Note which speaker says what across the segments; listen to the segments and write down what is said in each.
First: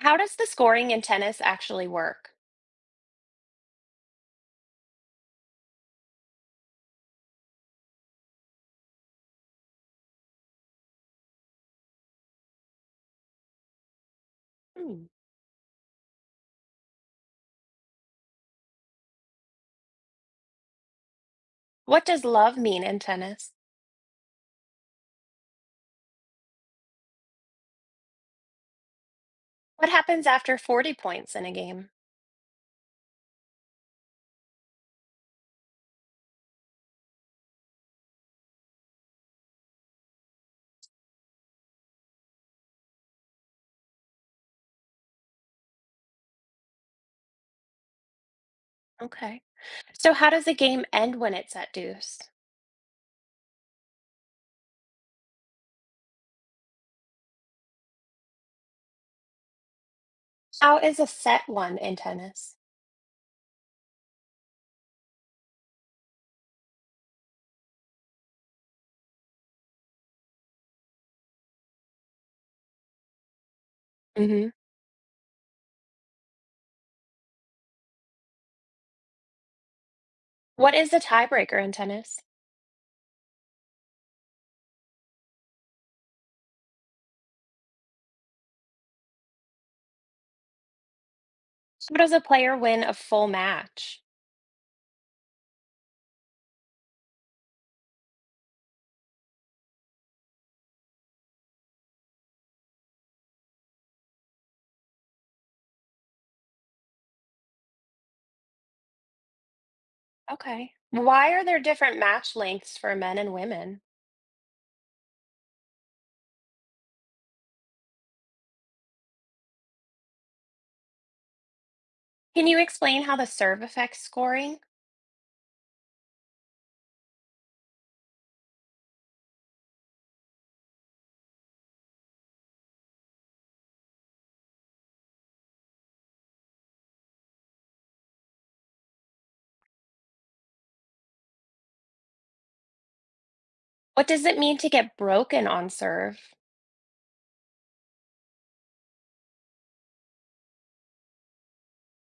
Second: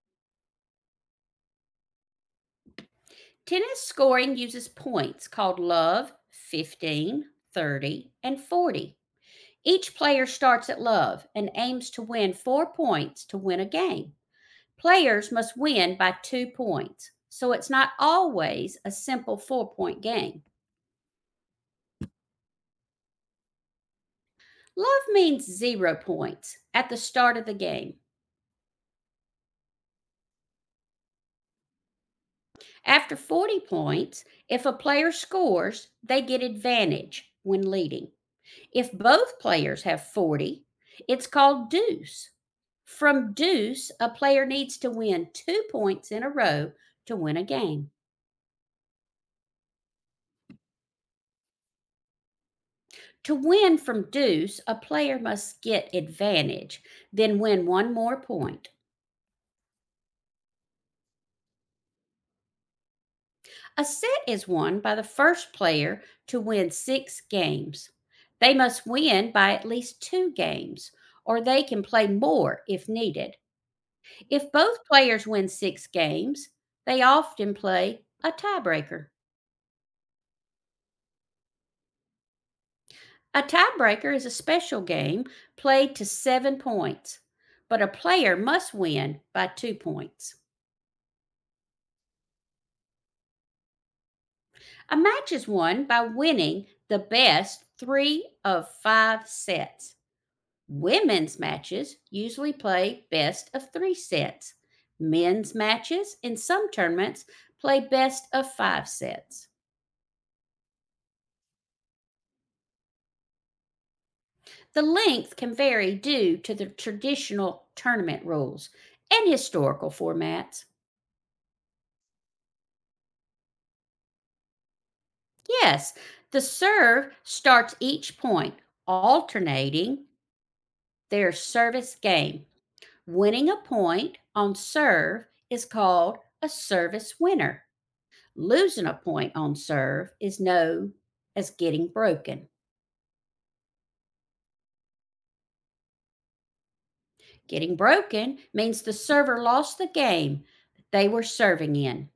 Speaker 1: How does the scoring in tennis actually work?
Speaker 2: Tennis scoring uses points called love, 15, 30, and 40. Each player starts at love and aims to win four points to win a game.
Speaker 1: Hmm.
Speaker 2: Players must win by two points, so it's not always a simple four point game.
Speaker 1: What does love mean in tennis?
Speaker 2: Love means zero points at the start of the game.
Speaker 1: What happens after 40 points in a game?
Speaker 2: After 40 points, if a player scores, they get advantage when leading. If both players have 40, it's called deuce. From deuce, a player needs to win two points in a row to win a game.
Speaker 1: Okay. So, how does a game end when it's at deuce?
Speaker 2: To win from deuce, a player must get advantage, then win one more point.
Speaker 1: How is a set won in tennis?
Speaker 2: A set is won by the first player to win six games. They must win by at least two games, or they can play more if needed. If
Speaker 1: Mhm.
Speaker 2: both players win six games, they often play a tiebreaker.
Speaker 1: What is a tiebreaker in tennis?
Speaker 2: A tiebreaker is a special game played to 7 points, but a player must win by two points.
Speaker 1: How does a player win a full match?
Speaker 2: A match is won by winning the best three of five sets. Women's matches usually play best of three sets. Men's matches, in some tournaments, play best of five sets.
Speaker 1: Okay. Why are there different match lengths for men and women?
Speaker 2: The length can vary due to the traditional tournament rules and historical formats.
Speaker 1: Can you explain how the serve affects scoring?
Speaker 2: Yes, the serve starts each point, alternating their service game. Winning a point on serve is called a service winner. Losing a point on serve is known as getting broken.
Speaker 1: What does it mean to get broken on serve?
Speaker 2: Getting broken means the server lost the game that they were serving in.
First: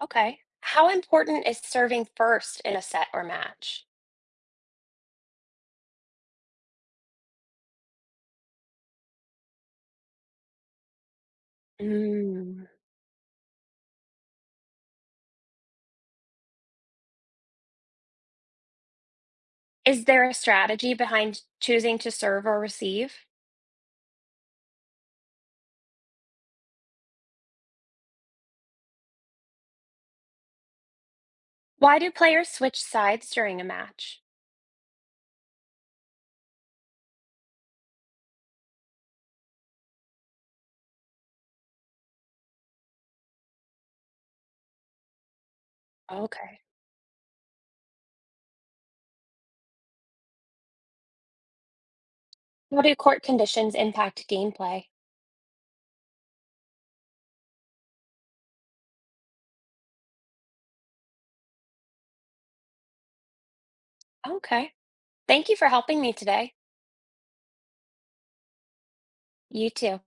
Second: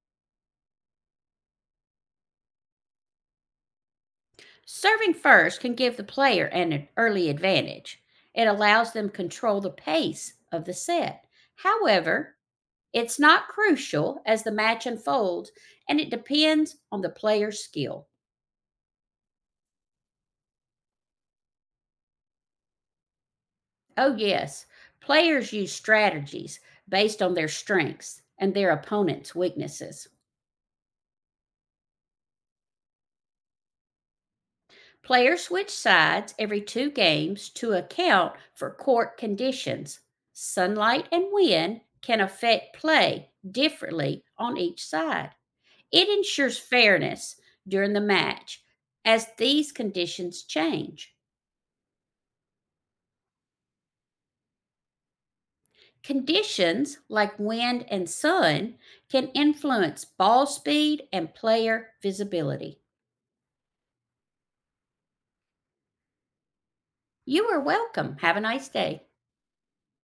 Speaker 1: Okay. How important is serving first in a set or match?
Speaker 2: Serving first can give the player an early advantage. It allows them control the pace of the set. However,
Speaker 1: Mm.
Speaker 2: it's not crucial as the match unfolds, and it depends on the player's skill.
Speaker 1: Is there a strategy behind choosing to serve or receive?
Speaker 2: Oh, yes, players use strategies based on their strengths and their opponent's weaknesses.
Speaker 1: Why do players switch sides during a match?
Speaker 2: Players switch sides every two games to account for court conditions. Sunlight and wind can affect play differently on each side. It ensures
Speaker 1: Okay.
Speaker 2: fairness during the match as these conditions change.
Speaker 1: How do court conditions impact gameplay?
Speaker 2: Conditions like wind and sun can influence ball speed and player visibility.
Speaker 1: Okay. Thank you for helping me today.
Speaker 2: You are welcome. Have a nice day.
Speaker 1: You too.